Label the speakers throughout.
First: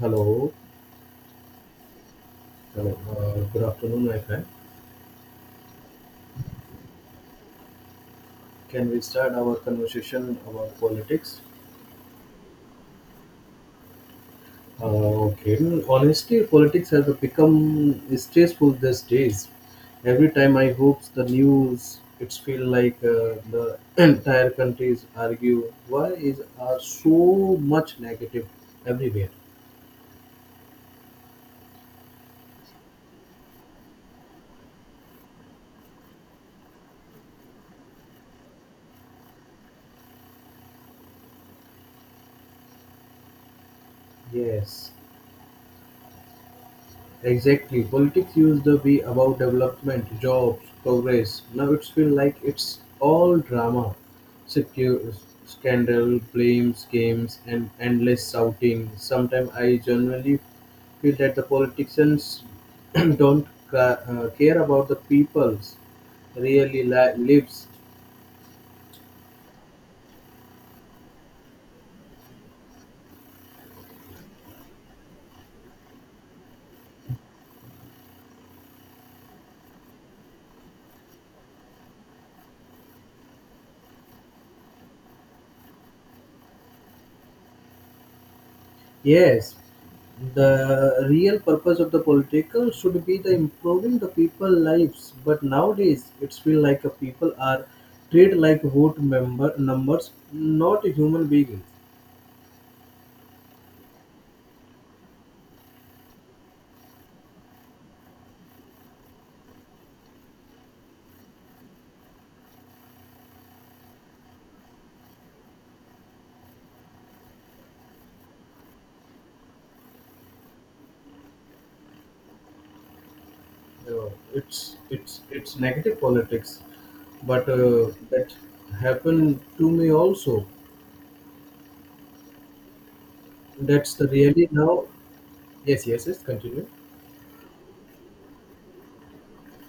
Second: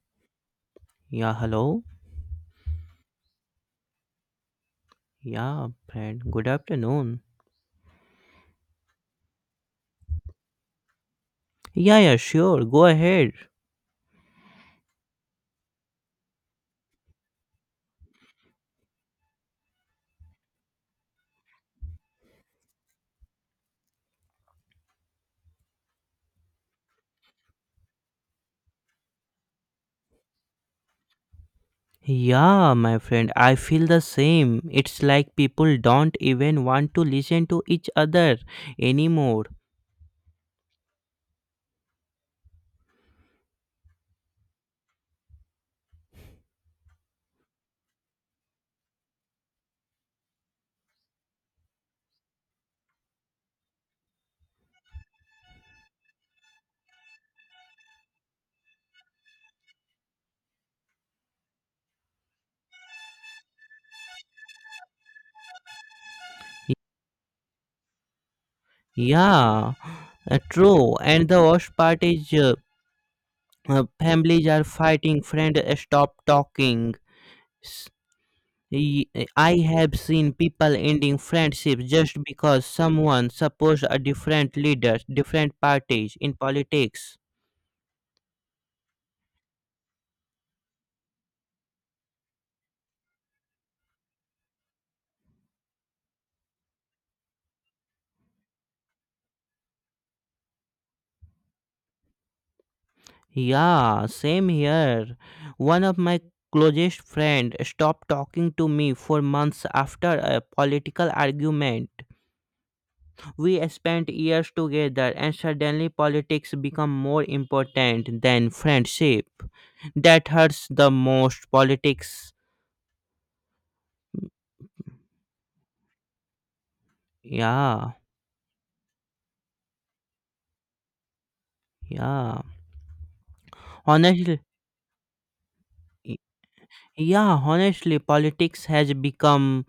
Speaker 1: Hello.
Speaker 2: Yeah, hello.
Speaker 1: Hello. Good afternoon, my friend.
Speaker 2: Yeah, friend. Good afternoon.
Speaker 1: Can we start our conversation about politics?
Speaker 2: Yeah, yeah, sure. Go ahead.
Speaker 1: Uh, okay. Honestly, politics has become stressful these days. Every time I hope the news, it's feel like the entire countries argue. Why is are so much negative everywhere?
Speaker 2: Yeah, my friend. I feel the same. It's like people don't even want to listen to each other anymore.
Speaker 1: Yes. Exactly. Politics used to be about development, jobs, progress. Now it's feel like it's all drama. Secu- scandal, blames, games, and endless shouting. Sometimes I generally feel that the politicians don't care about the people's lives.
Speaker 2: Yeah, true. And the worst part is families are fighting, friend stop talking. S- y- I have seen people ending friendships just because someone supports a different leaders, different parties in politics.
Speaker 1: Yes, the real purpose of the political should be the improving the people lives. But nowadays, it's feel like a people are treated like vote member numbers, not human beings.
Speaker 2: Yeah, same here. One of my closest friend stopped talking to me for months after a political argument. We spent years together and suddenly politics become more important than friendship. That hurts the most politics.
Speaker 1: It's negative politics, but
Speaker 2: Yeah,
Speaker 1: that happened to me also.
Speaker 2: yeah.
Speaker 1: That's the
Speaker 2: Honestly,
Speaker 1: really now. Yes, yes, yes. Continue.
Speaker 2: yeah, honestly, politics has become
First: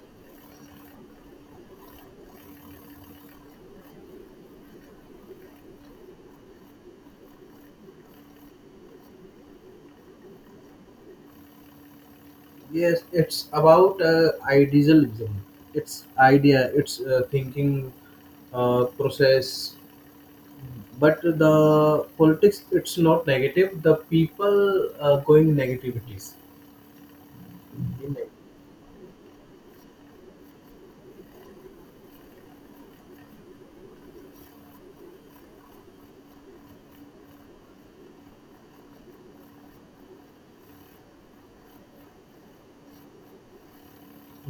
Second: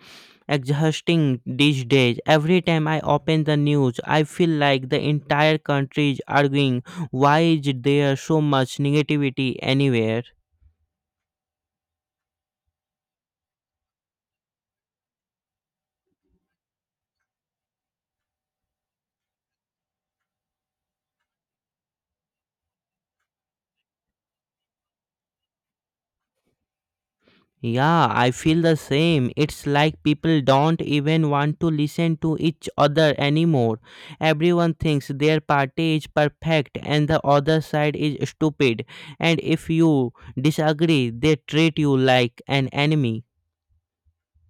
Speaker 2: exhausting these days. Every time I open the news, I feel like the entire country is arguing why is there so much negativity anywhere.
Speaker 1: Yes, it's about idealism. It's idea. It's thinking process. But the politics, it's not negative. The people going negativities.
Speaker 2: Yeah, I feel the same. It's like people don't even want to listen to each other anymore. Everyone thinks their party is perfect and the other side is stupid. And if you disagree, they treat you like an enemy.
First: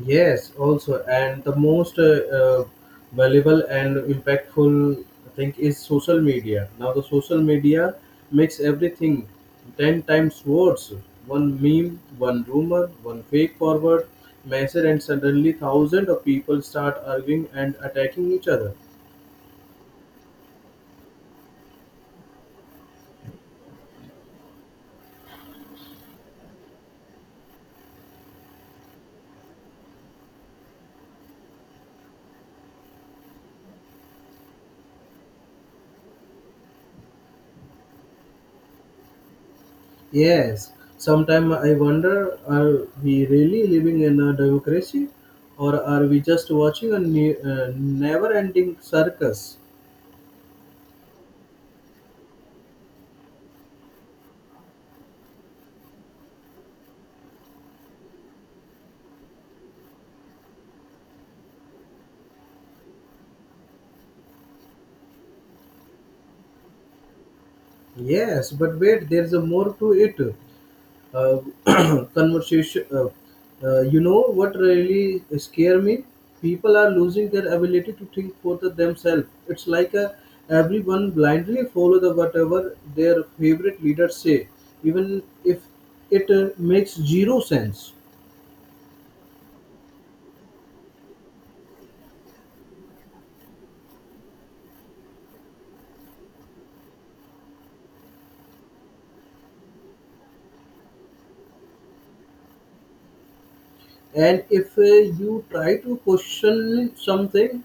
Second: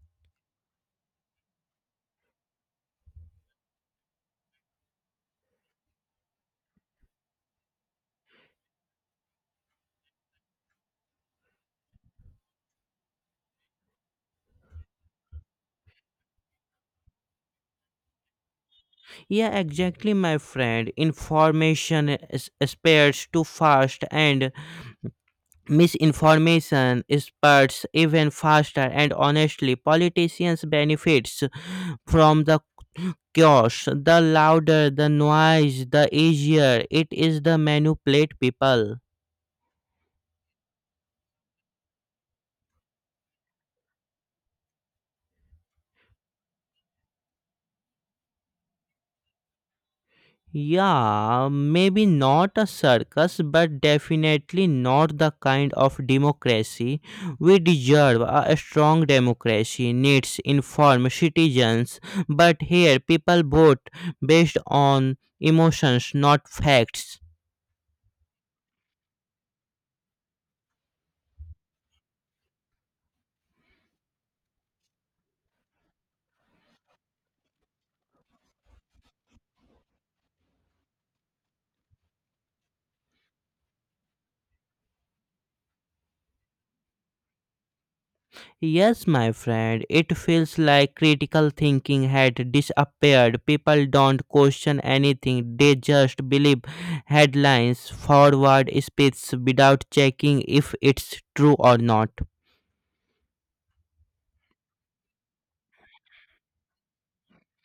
Speaker 1: Yes, also, and the most valuable and impactful thing is social media. Now, the social media makes everything 10 times worse. One meme, one rumor, one fake forward message, and suddenly thousands of people start arguing and attacking each other.
Speaker 2: Yeah, exactly, my friend. Information is- spreads too fast, and misinformation spreads even faster. And honestly, politicians benefits from the chaos. The louder the noise, the easier it is to manipulate people.
Speaker 1: Yes, sometimes I wonder, are we really living in a democracy or are we just watching a never ending circus?
Speaker 2: Yeah, maybe not a circus, but definitely not the kind of democracy we deserve. A strong democracy needs informed citizens, but here people vote based on emotions, not facts.
Speaker 1: Yes, but wait, there's a more to it. Uh, conversation. You know what really scare me? People are losing their ability to think for the themselves. It's like a everyone blindly follow the whatever their favorite leaders say, even if it makes zero sense.
Speaker 2: Yes, my friend, it feels like critical thinking had disappeared. People don't question anything, they just believe headlines, forward speech without checking if it's true or not.
Speaker 1: And if you try to question something,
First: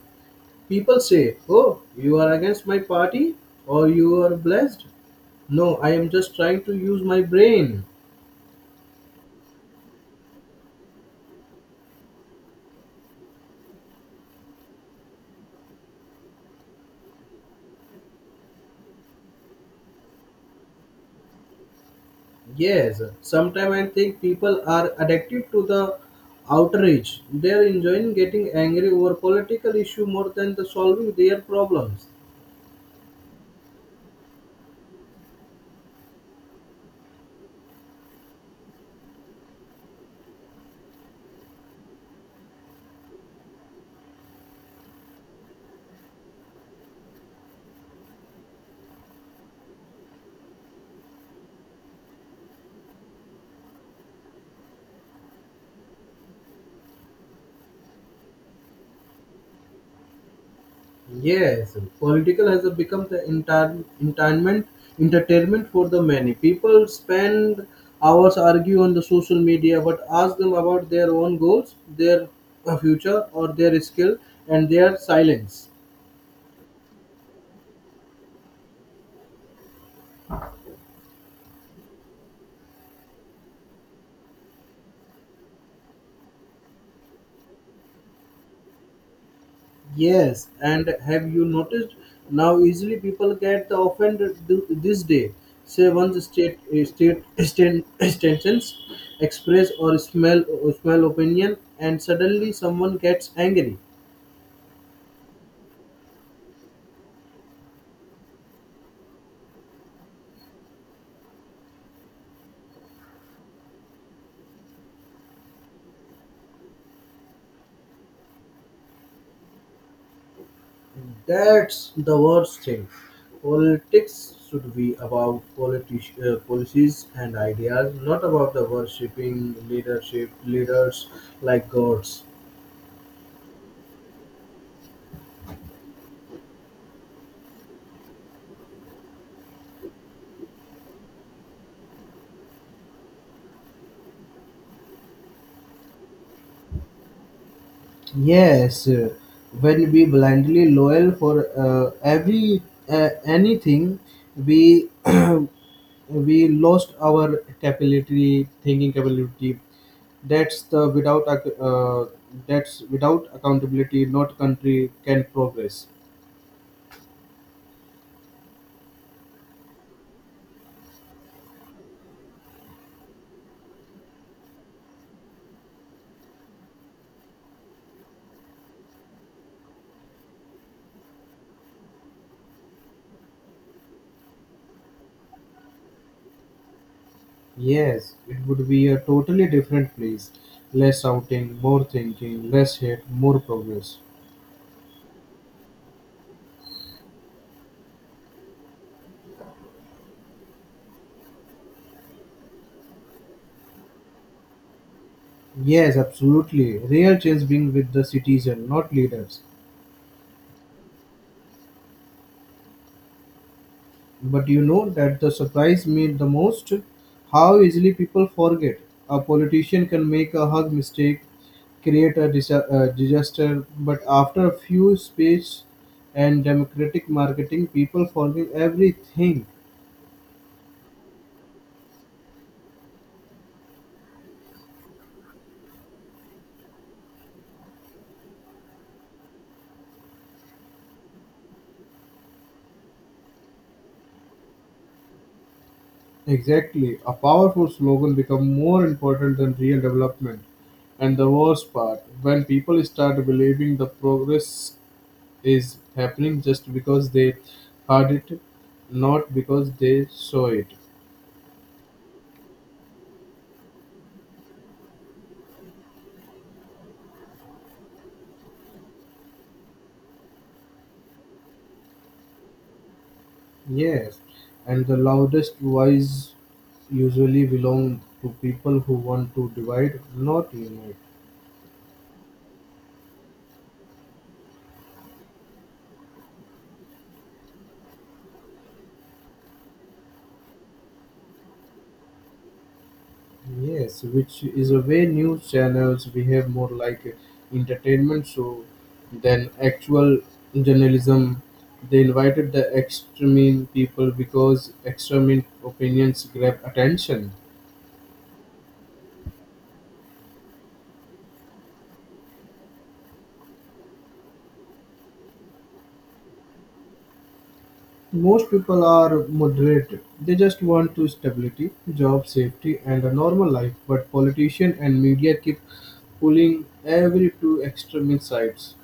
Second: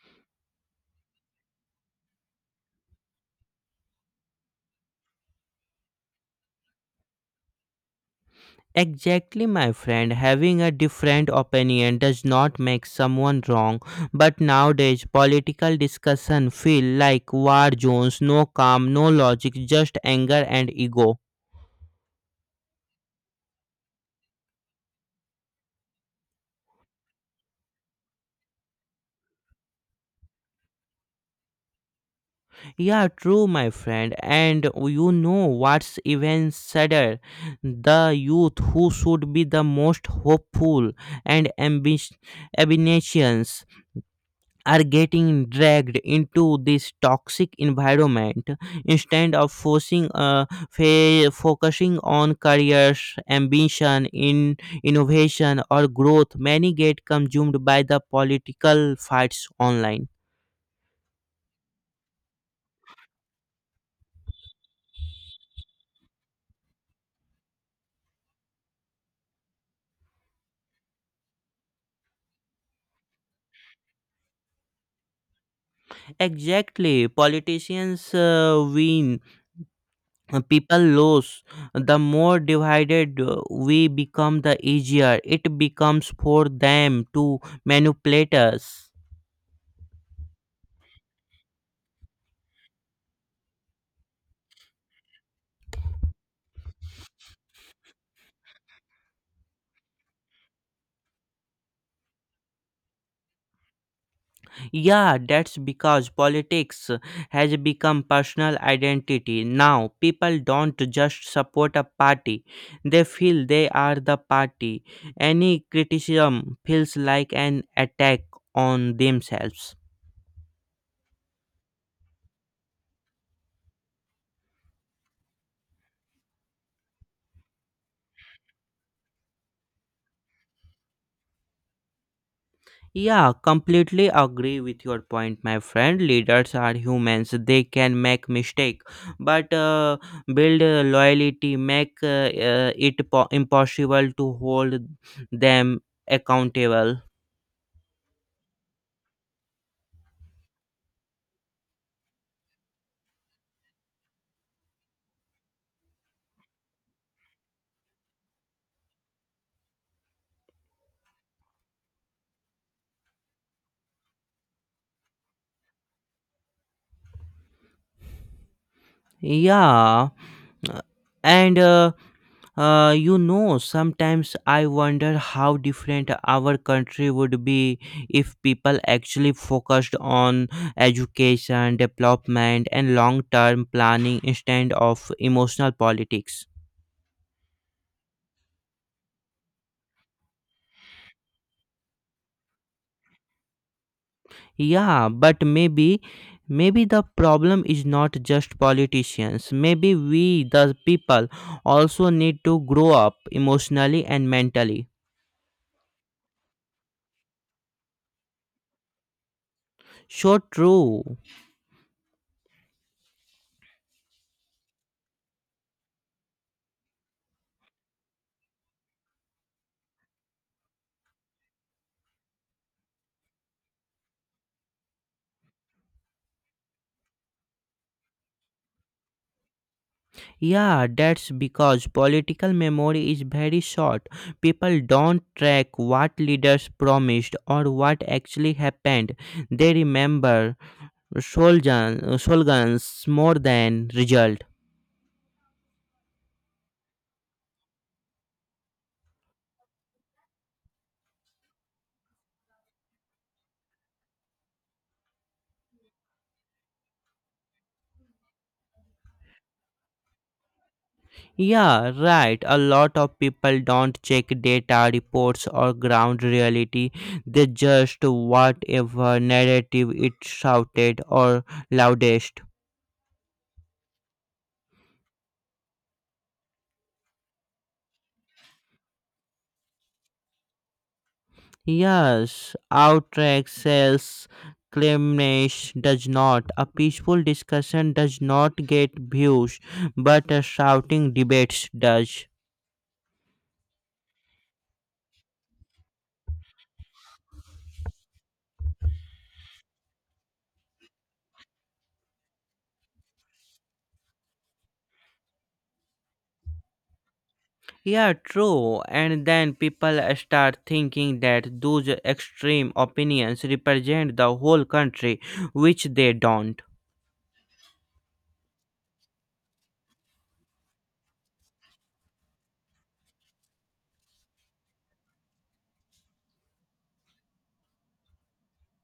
Speaker 1: people say, "Oh, you are against my party or you are blessed." No, I am just trying to use my brain.
Speaker 2: Exactly, my friend. Having a different opinion does not make someone wrong, but nowadays political discussion feel like war zones, no calm, no logic, just anger and ego.
Speaker 1: Yes, sometimes I think people are addicted to the outrage. They are enjoying getting angry over political issue more than the solving their problems.
Speaker 2: Yeah, true, my friend. And you know what's even sadder? The youth who should be the most hopeful and ambitious are getting dragged into this toxic environment instead of forcing, focusing on careers, ambition, in innovation, or growth. Many get consumed by the political fights online.
Speaker 1: Yes, political has become the entire entertainment for the many. People spend hours argue on the social media, but ask them about their own goals, their future, or their skill, and their silence.
Speaker 2: Exactly, politicians win people lose the more divided we become the easier it becomes for them to manipulate us.
Speaker 1: Yes, and have you noticed now easily people get offended this day? Say one's state extensions, express or smell opinion, and suddenly someone gets angry.
Speaker 2: Yeah, that's because politics has become personal identity. Now people don't just support a party, they feel they are the party. Any criticism feels like an attack on themselves.
Speaker 1: That's the worst thing. Politics should be about policies and ideas, not about the worshipping leadership leaders like gods.
Speaker 2: Yeah, completely agree with your point, my friend. Leaders are humans; they can make mistake, but build loyalty make it impossible to hold them accountable.
Speaker 1: Yes, when we blindly loyal for every anything, we we lost our capability, thinking capability. That's the without ac- uh, that's without accountability, not country can progress.
Speaker 2: Yeah, uh, and you know, sometimes I wonder how different our country would be if people actually focused on education, development, and long term planning instead of emotional politics.
Speaker 1: Yes, it would be a totally different place. Less outing, more thinking, less hate, more progress.
Speaker 2: Yeah, but maybe. Maybe the problem is not just politicians. Maybe we, the people, also need to grow up emotionally and mentally.
Speaker 1: Yes, absolutely. Real change being with the citizen, not leaders.
Speaker 2: So true.
Speaker 1: But you know that the surprise me the most how easily people forget. A politician can make a hug mistake, create a disaster, but after a few speeches and democratic marketing, people forgive everything.
Speaker 2: Yeah, that's because political memory is very short. People don't track what leaders promised or what actually happened. They remember slogans more than result.
Speaker 1: Exactly. A powerful slogan becomes more important than real development. And the worst part, when people start believing the progress is happening just because they heard it, not because they saw it.
Speaker 2: Yeah, right. A lot of people don't check data, reports, or ground reality. They just whatever narrative it shouted or loudest.
Speaker 1: Yes. And the loudest voice usually belong to people who want to divide, not unite.
Speaker 2: Yes, outright sales claimness does not. A peaceful discussion does not get views, but a shouting debates does.
Speaker 1: Yes, which is a way news channels behave more like a entertainment show than actual journalism. They invited the extreme people because extreme opinions grab attention.
Speaker 2: Yeah, true. And then people start thinking that those extreme opinions represent the whole country, which they don't.
Speaker 1: Most people are moderate. They just want to stability, job safety, and a normal life. But politician and media keep pulling every two extremist sides.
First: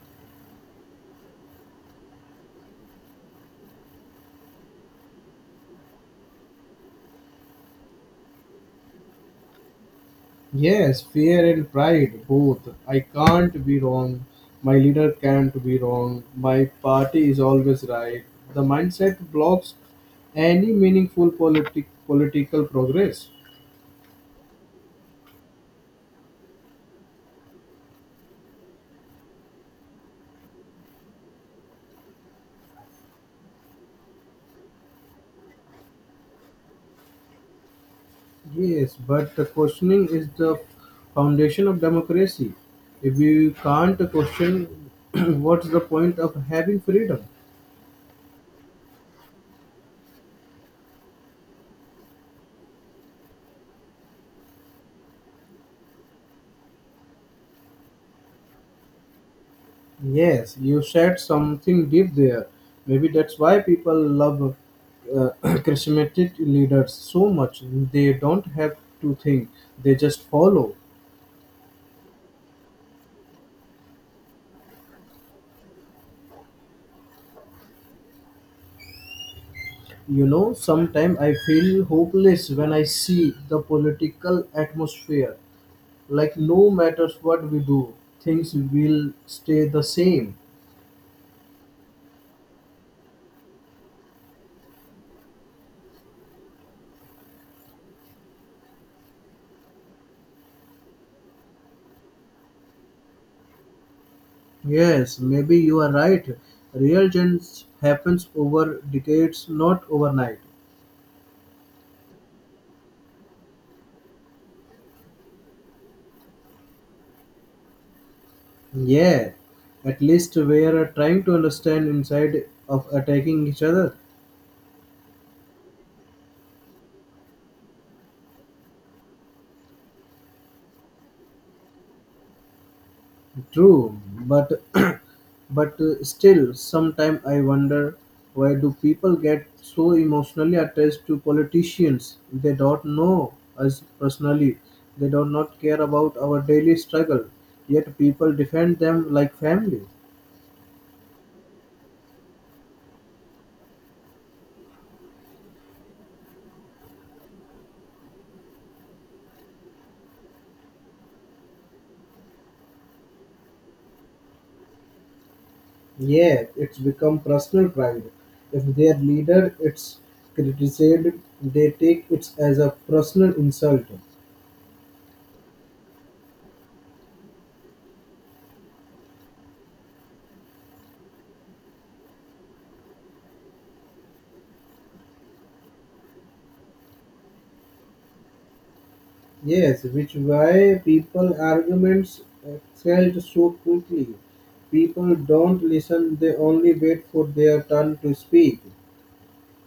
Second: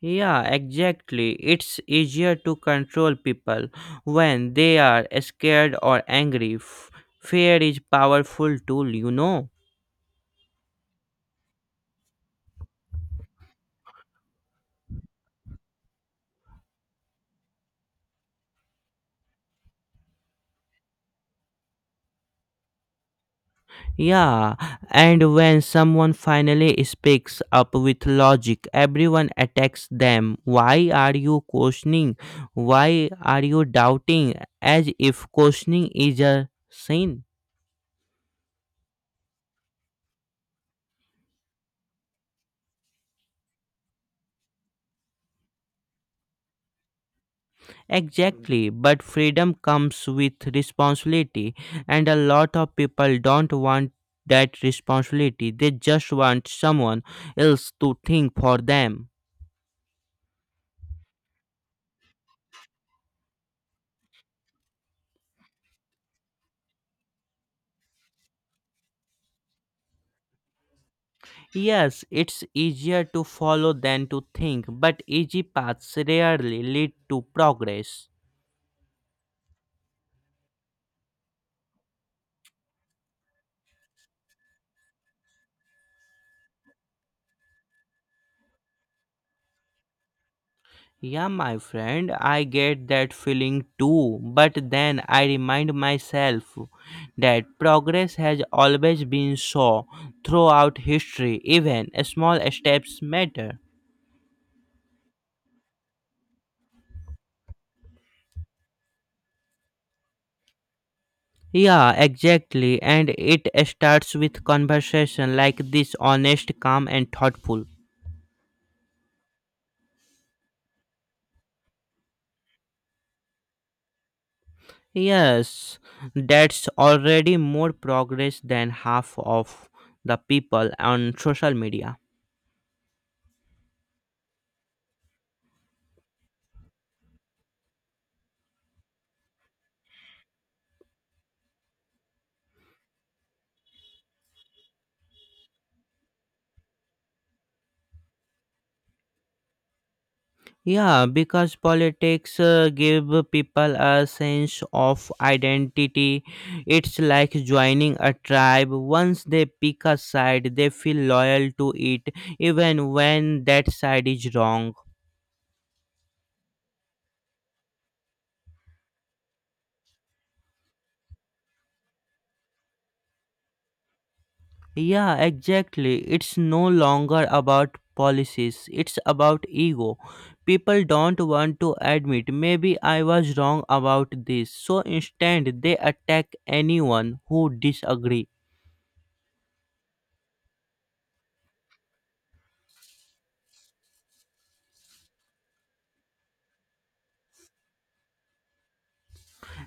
Speaker 2: Yeah, exactly. It's easier to control people when they are scared or angry. Fear is powerful tool, you know.
Speaker 1: Yes, fear and pride, both. I can't be wrong. My leader can't be wrong. My party is always right. The mindset blocks any meaningful politi- political progress.
Speaker 2: Yeah, and when someone finally speaks up with logic, everyone attacks them. Why are you questioning? Why are you doubting? As if questioning is a sin.
Speaker 1: Yes, but the questioning is the foundation of democracy. If you can't question, what's the point of having freedom?
Speaker 2: Exactly, but freedom comes with responsibility, and a lot of people don't want that responsibility. They just want someone else to think for them.
Speaker 1: Yes, you said something deep there. Maybe that's why people love charismatic leaders so much. They don't have to think, they just follow.
Speaker 2: Yes, it's easier to follow than to think, but easy paths rarely lead to progress.
Speaker 1: You know, sometimes I feel hopeless when I see the political atmosphere. Like, no matter what we do, things will stay the same.
Speaker 2: Yeah, my friend, I get that feeling too, but then I remind myself that progress has always been so throughout history, even small steps matter.
Speaker 1: Yes, maybe you are right. Real change happens over decades, not overnight.
Speaker 2: Yeah, exactly, and it starts with conversation like this honest, calm, and thoughtful.
Speaker 1: Yeah, at least we are trying to understand inside of attacking each other.
Speaker 2: Yes, that's already more progress than half of the people on social media.
Speaker 1: True, but but still, sometimes I wonder, why do people get so emotionally attached to politicians? They don't know us personally. They do not care about our daily struggle. Yet people defend them like family.
Speaker 2: Yeah, because politics give people a sense of identity. It's like joining a tribe. Once they pick a side, they feel loyal to it even when that side is wrong.
Speaker 1: Yeah, it's become personal pride. If their leader it's criticized, they take it as a personal insult.
Speaker 2: Yeah, exactly. It's no longer about policies, it's about ego. People don't want to admit, maybe I was wrong about this. So instead, they attack anyone who disagree.
Speaker 1: Yes, which why people arguments excelled so quickly. People don't listen; they only wait for their turn to speak.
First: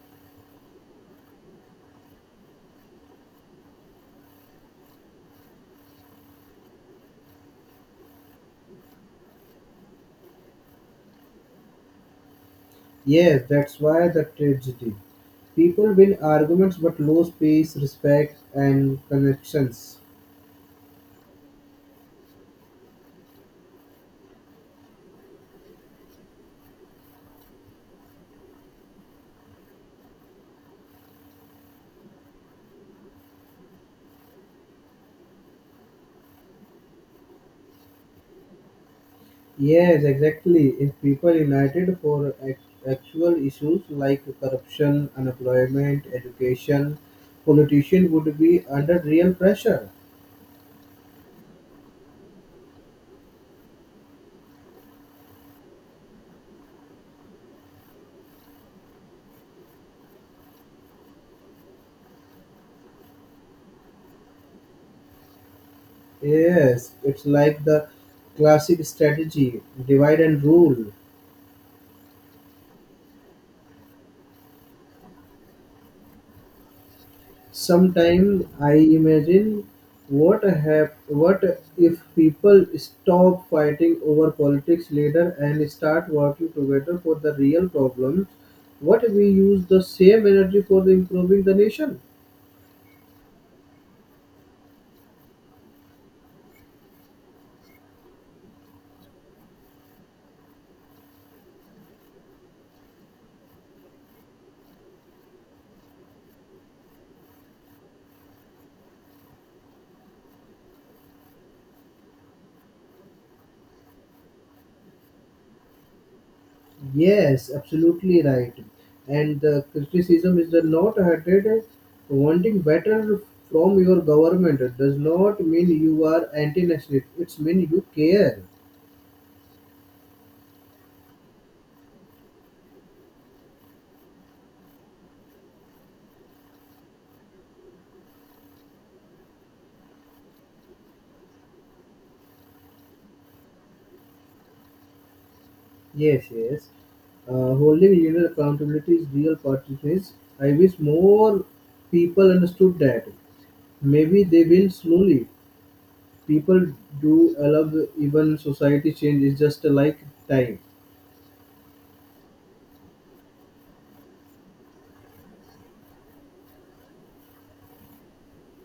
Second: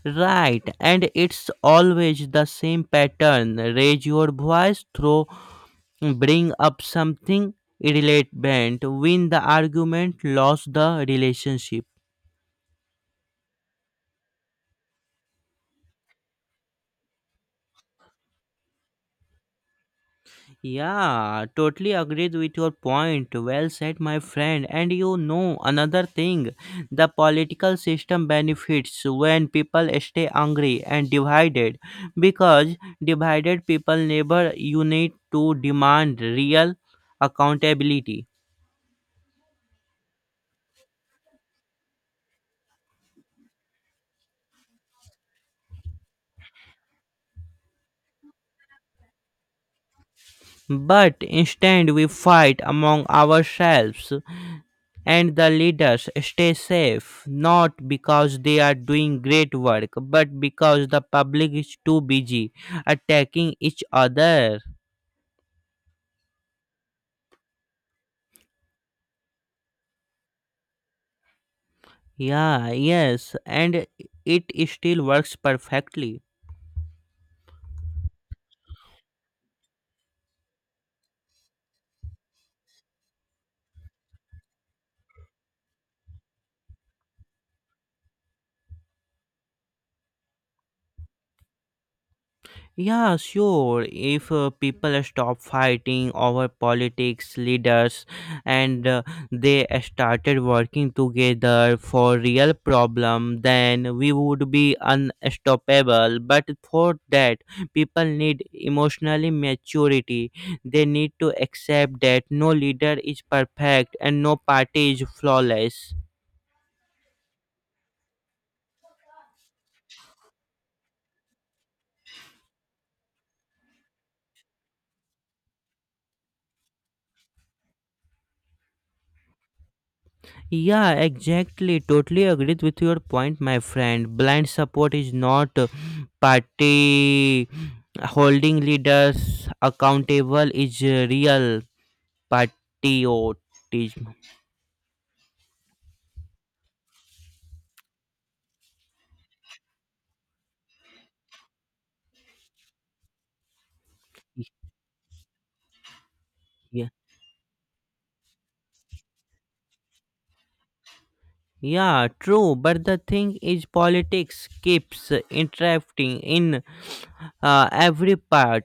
Speaker 2: Right, and it's always the same pattern. Raise your voice, throw, bring up something irrelevant, win the argument, lose the relationship.
Speaker 1: Yes, that's why the tragedy. People win arguments but lose peace, respect, and connections.
Speaker 2: Yeah, totally agreed with your point. Well said, my friend. And you know, another thing, the political system benefits when people stay angry and divided because divided people never unite to demand real accountability.
Speaker 1: Yes, exactly. If people united for actual issues like corruption, unemployment, education, politicians would be under real pressure.
Speaker 2: But instead, we fight among ourselves, and the leaders stay safe not because they are doing great work but because the public is too busy attacking each other.
Speaker 1: Yes, it's like the classic strategy, divide and rule.
Speaker 2: Yeah, yes, and it still works perfectly.
Speaker 1: Sometimes I imagine what if people stop fighting over politics later and start working together for the real problems. What if we use the same energy for the improving the nation?
Speaker 2: Yeah, sure. If people stop fighting over politics, leaders, and they started working together for real problem, then we would be unstoppable. But for that, people need emotionally maturity. They need to accept that no leader is perfect and no party is flawless.
Speaker 1: Yes, absolutely right. And the criticism is the not hatred. Wanting better from your government does not mean you are anti-nationalist. It means you care.
Speaker 2: Yeah, exactly. Totally agreed with your point, my friend. Blind support is not party, holding leaders accountable is real patriotism.
Speaker 1: Yes, yes. Holding leader accountability is real consciousness. I wish more people understood that. Maybe they will slowly. People
Speaker 2: Yeah.
Speaker 1: do allow even society change is just like time.
Speaker 2: Yeah, true. But the thing is, politics keeps interrupting in every part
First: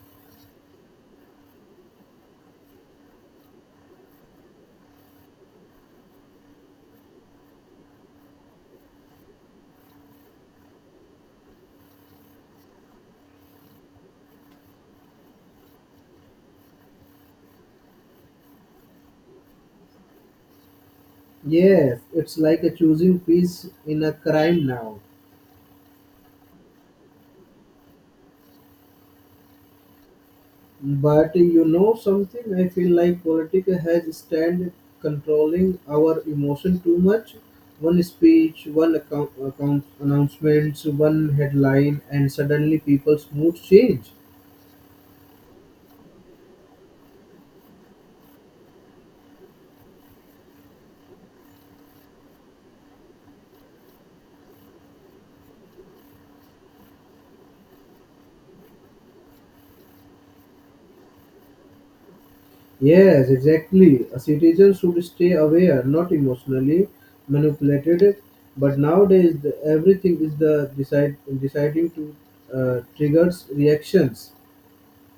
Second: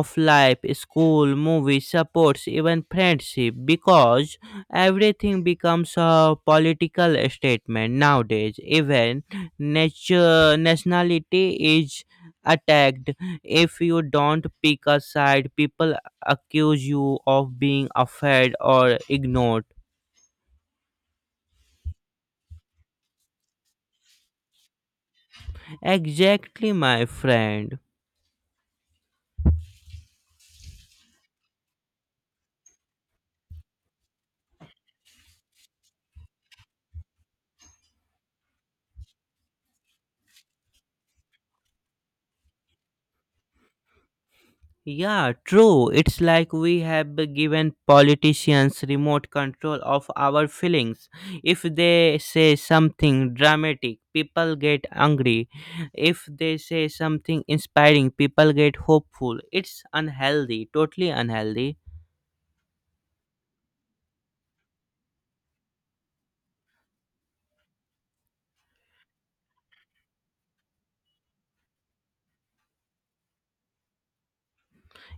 Speaker 2: of life, school, movies, supports, even friendship, because everything becomes a political statement nowadays. Even nature, nationality is attacked. If you don't pick a side, people accuse you of being afraid or ignored.
Speaker 1: Yes, it's like a choosing peace in a crime now.
Speaker 2: Exactly, my friend.
Speaker 1: But you know something, I feel like politics has stand controlling our emotion too much. One speech, one account announcements, one headline, and suddenly people's moods change.
Speaker 2: Yeah, true. It's like we have given politicians remote control of our feelings. If they say something dramatic, people get angry. If they say something inspiring, people get hopeful. It's unhealthy, totally unhealthy.
Speaker 1: Yes, exactly. A citizen should stay aware, not emotionally manipulated. But nowadays, the, everything is the decide, deciding to triggers reactions.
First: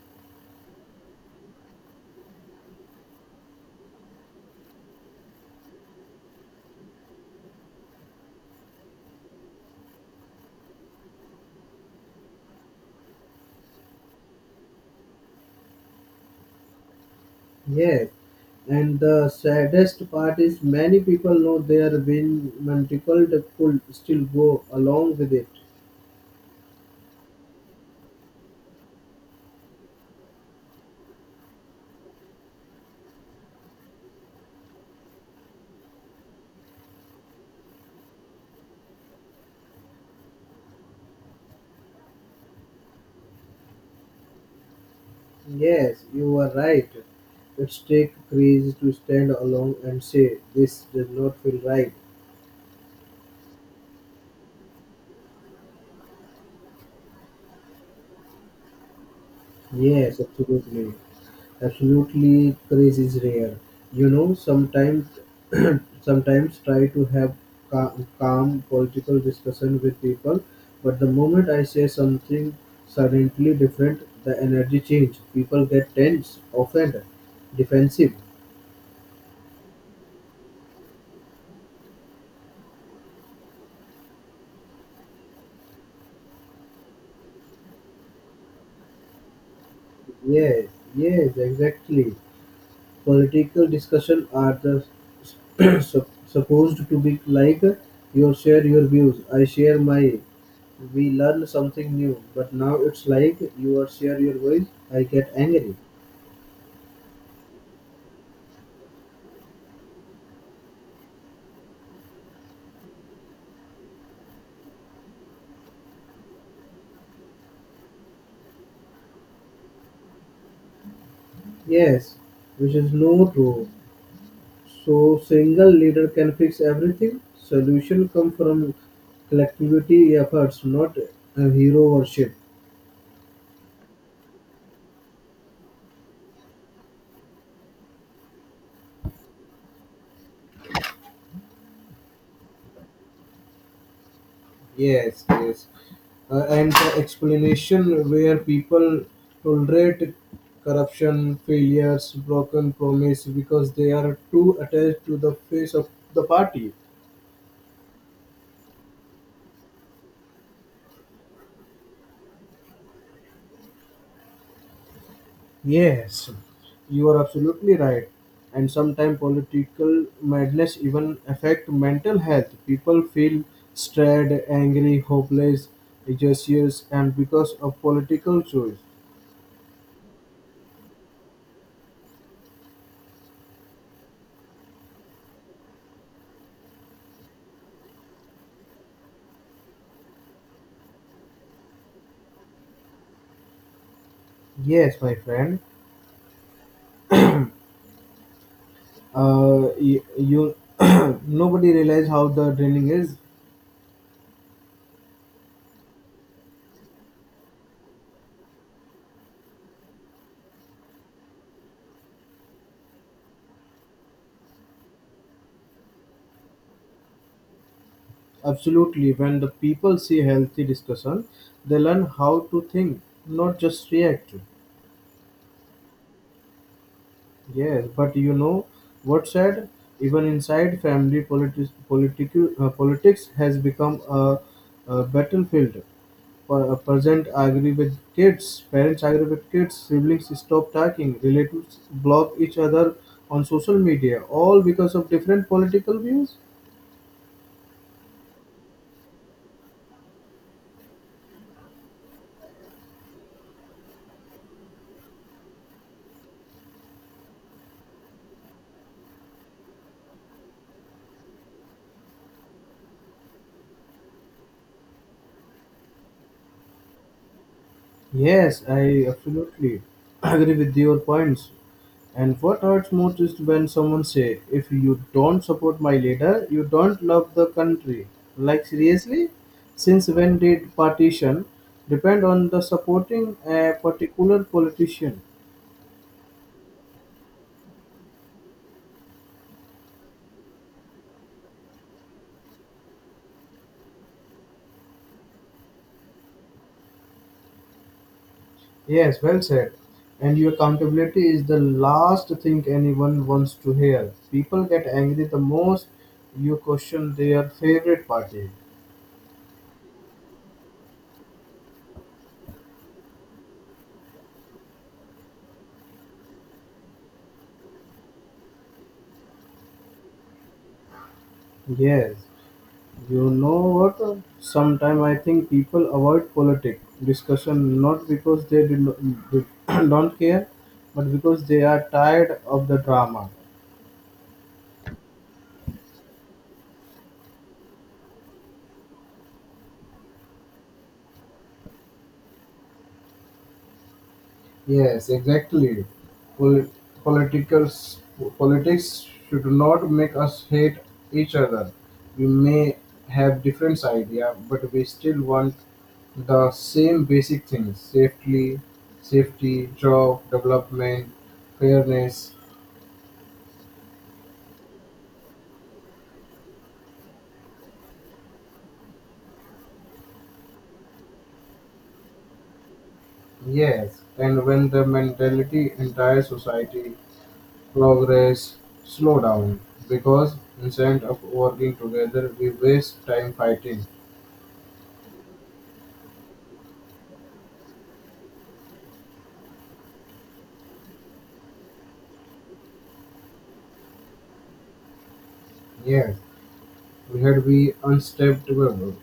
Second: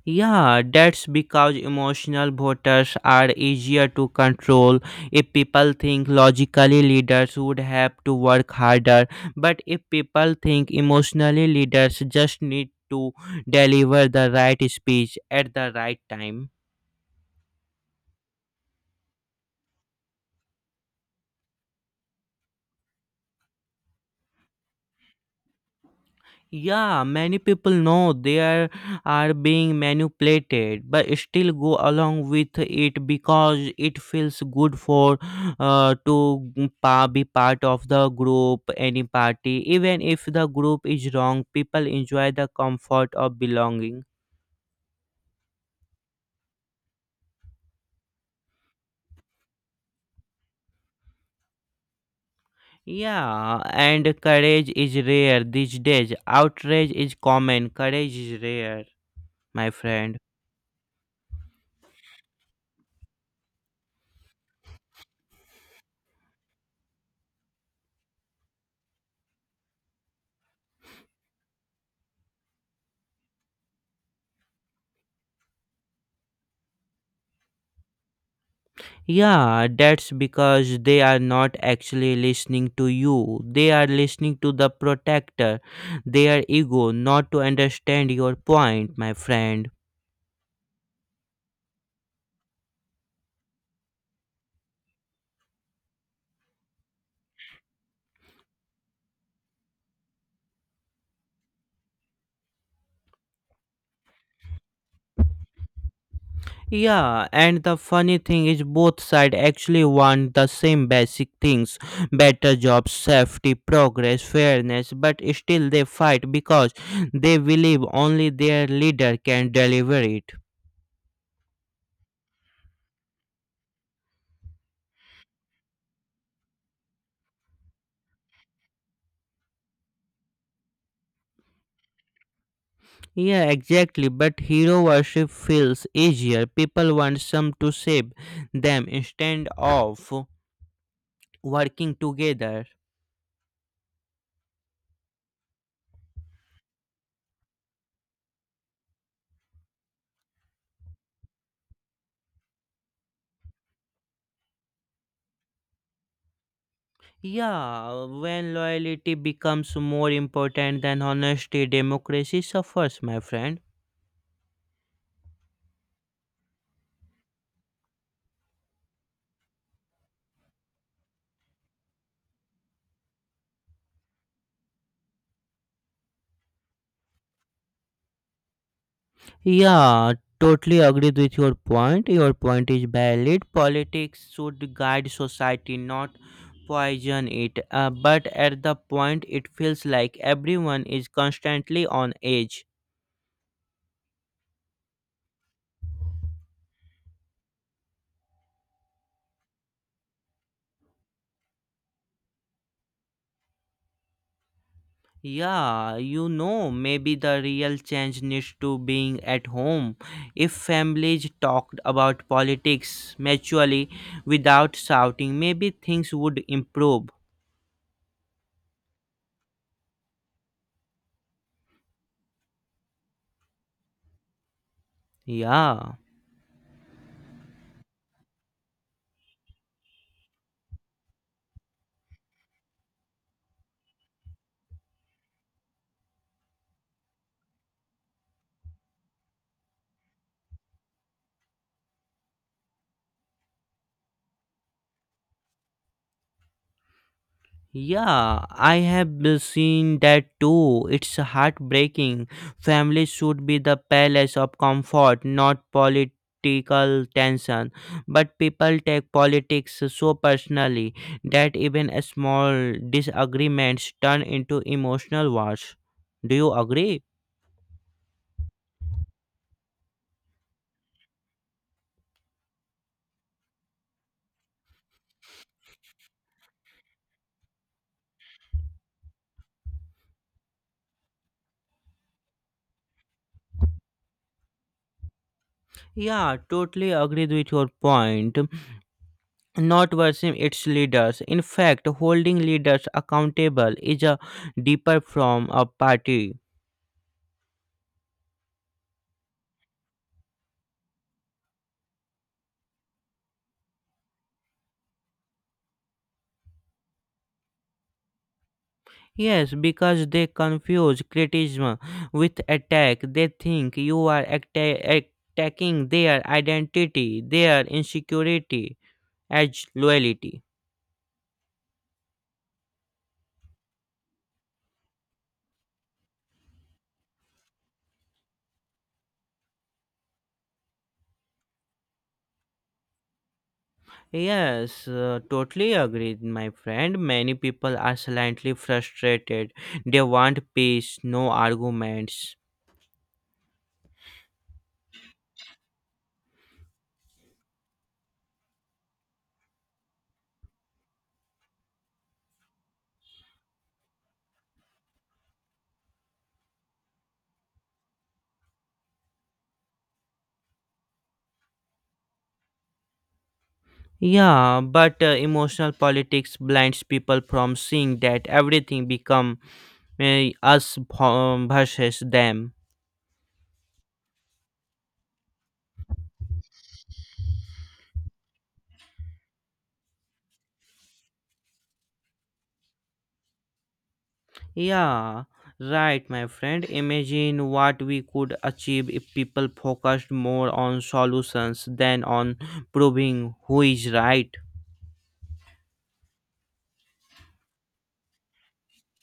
Speaker 2: Yeah, that's because emotional voters are easier to control. If people think logically, leaders would have to work harder. But if people think emotionally, leaders just need to deliver the right speech at the right time.
Speaker 1: Yes, and the saddest part is many people know their win when difficult could still go along with it.
Speaker 2: Yeah, many people know are being manipulated but still go along with it because it feels good for to g- pa- be part of the group, any party. Even if the group is wrong, people enjoy the comfort of belonging.
Speaker 1: Yes, you are right. It's take crazy to stand along and say this does not feel right.
Speaker 2: Yeah, and courage is rare these days. Outrage is common, courage is rare, my friend.
Speaker 1: Yes, absolutely. Absolutely, courage is rare. You know, sometimes, sometimes try to have calm, calm political discussion with people, but the moment I say something suddenly different, the energy change. People get tense, offended, defensive.
Speaker 2: Yeah, that's because they are not actually listening to you. They are listening to the protector, their ego, not to understand your point, my friend.
Speaker 1: Yes, yes, exactly. Political discussion are the supposed to be like you share your views, I share my. We learn something new, but now it's like you are share your voice, I get angry.
Speaker 2: Yeah, and the funny thing is both sides actually want the same basic things: better jobs, safety, progress, fairness, but still they fight because they believe only their leader can deliver it.
Speaker 1: Yes, which is no true. So single leader can fix everything. Solution come from collectivity efforts, not a hero worship.
Speaker 2: Yeah, exactly. But hero worship feels easier. People want some to save them instead of working together.
Speaker 1: Yes, yes. And the explanation where people tolerate corruption, failures, broken promise because they are too attached to the face of the party.
Speaker 2: Yeah, when loyalty becomes more important than honesty, democracy suffers, my friend.
Speaker 1: Yes, you are absolutely right. And sometimes political madness even affect mental health. People feel stressed, angry, hopeless, anxious, and because of political choice.
Speaker 2: Yeah, totally agreed with your point. Your point is valid. Politics should guide society, not poison it. But at the point, it feels like everyone is constantly on edge.
Speaker 1: Yes, my friend. You nobody realize how the draining is.
Speaker 2: Yeah, you know, maybe the real change needs to being at home. If families talked about politics maturely without shouting, maybe things would improve.
Speaker 1: Absolutely, when the people see healthy discussion, they learn how to think, not just react.
Speaker 2: Yeah.
Speaker 1: Yes, but you know what said? Even inside family, politics, politics has become a battlefield. Present agree with kids, parents agree with kids, siblings stop talking, relatives block each other on social media, all because of different political views.
Speaker 2: Yeah, I have seen that too. It's heartbreaking. Family should be the palace of comfort, not political tension. But people take politics so personally that even a small disagreements turn into emotional wars. Do you agree?
Speaker 1: Yes, I absolutely agree with your points. And what hurts most is when someone say, if you don't support my leader, you don't love the country. Like seriously? Since when did partition depend on the supporting a particular politician?
Speaker 2: Yeah, totally agreed with your point. Not worship its leaders. In fact, holding leaders accountable is a deeper form of party.
Speaker 1: Yes, well said. And your accountability is the last thing anyone wants to hear. People get angry the most you question their favorite party.
Speaker 2: Yes, because they confuse criticism with attack. They think you are attacking their identity, their insecurity, as loyalty.
Speaker 1: Yes. You know what? Sometimes I think people avoid politic discussion not because they did not, don't care, but because they are tired of the drama.
Speaker 2: Yes, totally agree, my friend. Many people are silently frustrated. They want peace, no arguments.
Speaker 1: Yes, exactly. Pol- political politics should not make us hate each other. We may have different idea, but we still want the same basic things: safety, safety, job, development, fairness.
Speaker 2: Yeah, but emotional politics blinds people from seeing that everything become us versus them.
Speaker 1: Yes, and when the mentality entire society progress slow down because instead of working together we waste time fighting.
Speaker 2: Yeah, right, my friend. Imagine what we could achieve if people focused more on solutions than on proving who is right.
Speaker 1: Yes, we had be unstoppable.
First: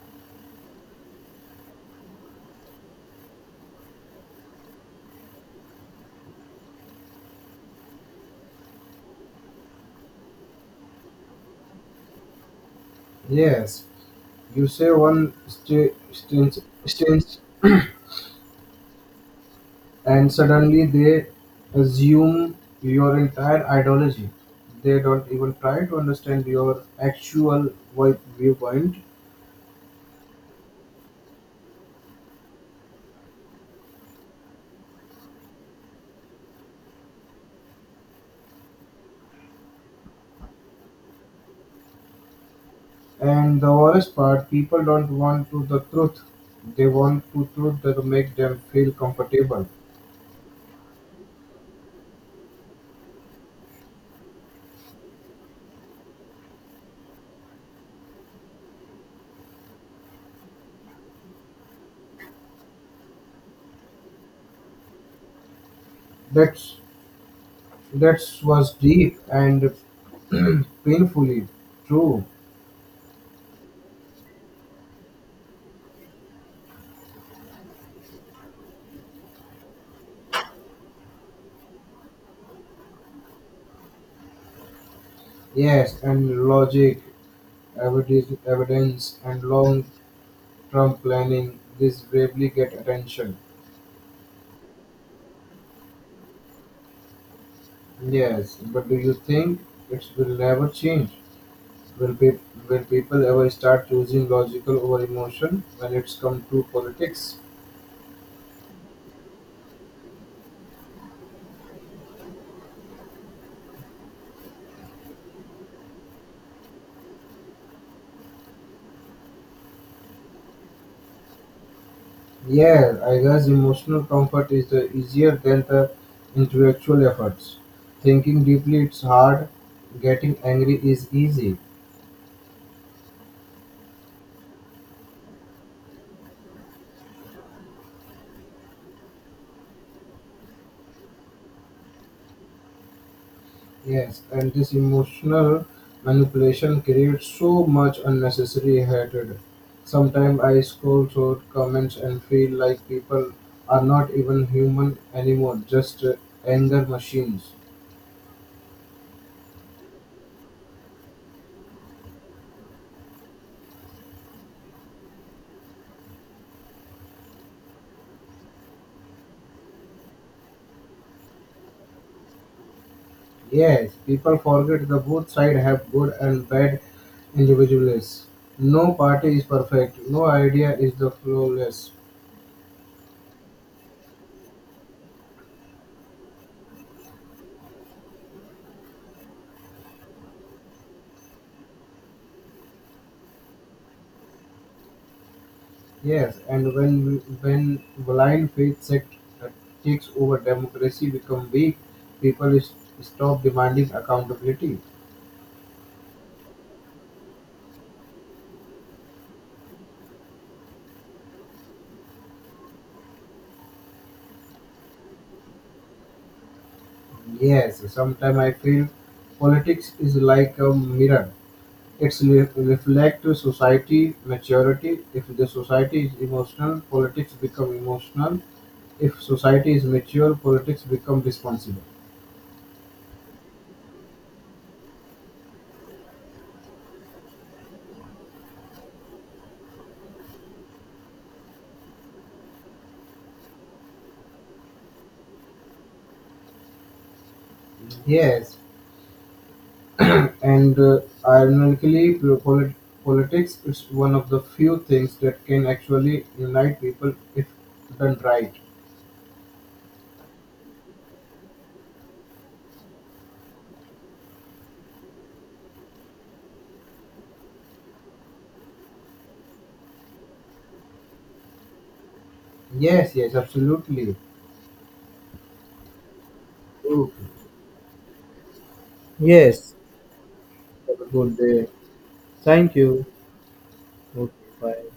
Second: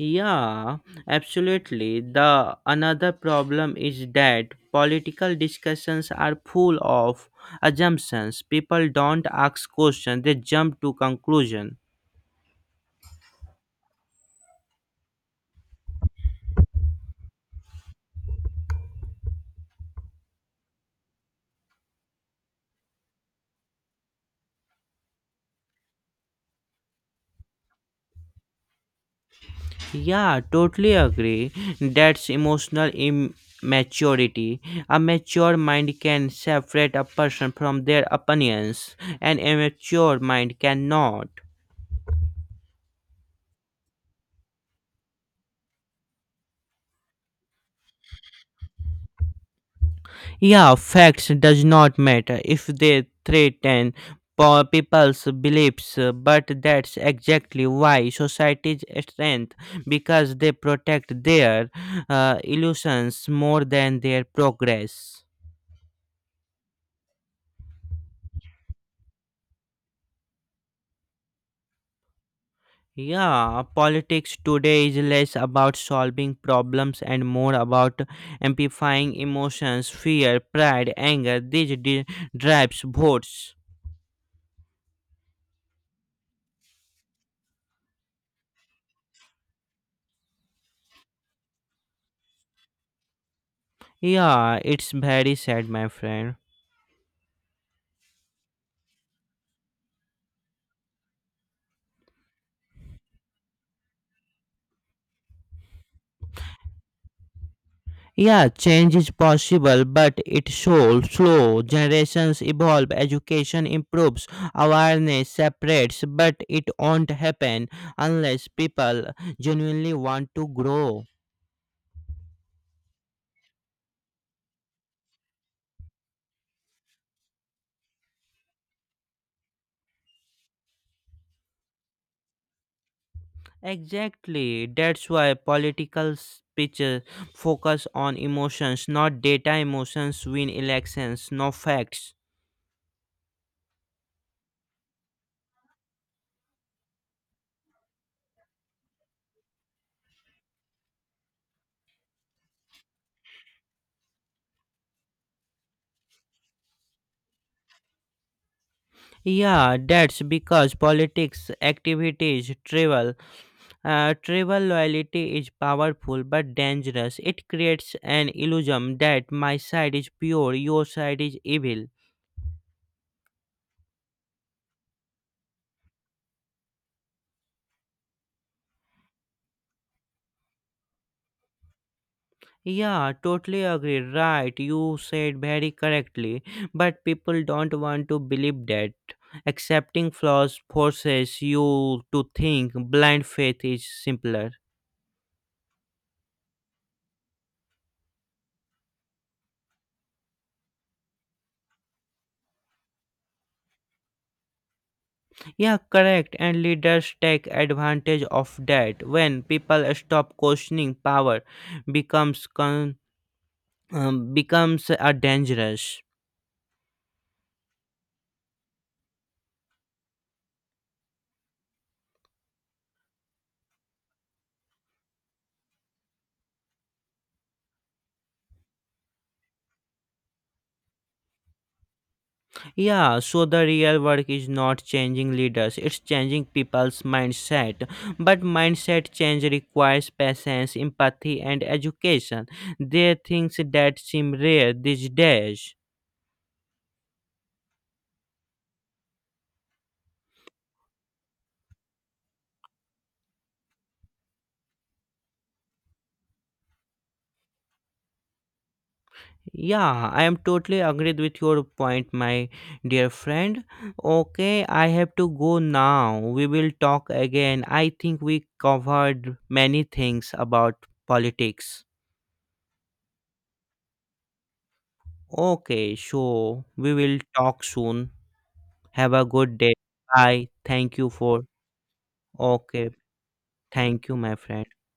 Speaker 2: Yeah, absolutely. The another problem is that political discussions are full of assumptions. People don't ask questions, they jump to conclusion.
Speaker 1: Yes, you say one stint and suddenly they assume your entire ideology. They don't even try to understand your actual viewpoint.
Speaker 2: Yeah, totally agree. That's emotional immaturity. A mature mind can separate a person from their opinions. An immature mind cannot.
Speaker 1: And the worst part, people don't want to the truth. They want to truth that make them feel comfortable.
Speaker 2: Yeah, facts does not matter if they threaten people's beliefs, but that's exactly why societies strength because they protect their illusions more than their progress.
Speaker 1: That's that's was deep and painfully true.
Speaker 2: Yeah, politics today is less about solving problems and more about amplifying emotions, fear, pride, anger. These drives votes.
Speaker 1: Yes, and logic, evidence and long-term planning. This bravely get attention.
Speaker 2: Yeah, it's very sad, my friend.
Speaker 1: Yes, but do you think it will never change? Will, will people ever start using logical over emotion when it's come to politics?
Speaker 2: Yeah, change is possible, but it's so slow. Generations evolve, education improves, awareness separates, but it won't happen unless people genuinely want to grow.
Speaker 1: Yeah, I guess emotional comfort is easier than the intellectual efforts. Thinking deeply it's hard, getting angry is easy.
Speaker 2: Exactly. That's why political speeches focus on emotions, not data. Emotions win elections, no facts.
Speaker 1: Yes, and this emotional manipulation creates so much unnecessary hatred. Sometimes I scroll through comments and feel like people are not even human anymore, just anger machines.
Speaker 2: Yeah, that's because politics activities travel. Travel loyalty is powerful but dangerous. It creates an illusion that my side is pure, your side is evil.
Speaker 1: Yes, people forget the both sides have good and bad individuals. No party is perfect. No idea is the flawless.
Speaker 2: Yeah, totally agree. Right, you said very correctly. But people don't want to believe that. Accepting flaws forces you to think blind faith is simpler.
Speaker 1: Yes, and when blind faith sect uh, takes over, democracy become weak. People is, stop demanding accountability.
Speaker 2: Yeah, correct. And leaders take advantage of that. When people stop questioning power, becomes con- becomes dangerous.
Speaker 1: Yes, sometimes I feel politics is like a mirror. It reflect society maturity; if the society is emotional, politics become emotional; if society is mature, politics become responsible.
Speaker 2: Yeah, so the real work is not changing leaders, it's changing people's mindset. But mindset change requires patience, empathy, and education. They things that seem rare these days.
Speaker 1: Yes, and ironically, politics is one of the few things that can actually unite people if done right.
Speaker 2: Yeah, I am totally agreed with your point, my dear friend. Okay, I have to go now. We will talk again. I think we covered many things about politics.
Speaker 1: Yes, yes, absolutely.
Speaker 2: Okay, so we will
Speaker 1: Okay.
Speaker 2: talk soon. Have a good day.
Speaker 1: Yes.
Speaker 2: Bye. Thank
Speaker 1: Have a
Speaker 2: you
Speaker 1: good
Speaker 2: for.
Speaker 1: day. Thank
Speaker 2: Okay.
Speaker 1: you.
Speaker 2: Thank you,
Speaker 1: Okay,
Speaker 2: my friend.
Speaker 1: bye.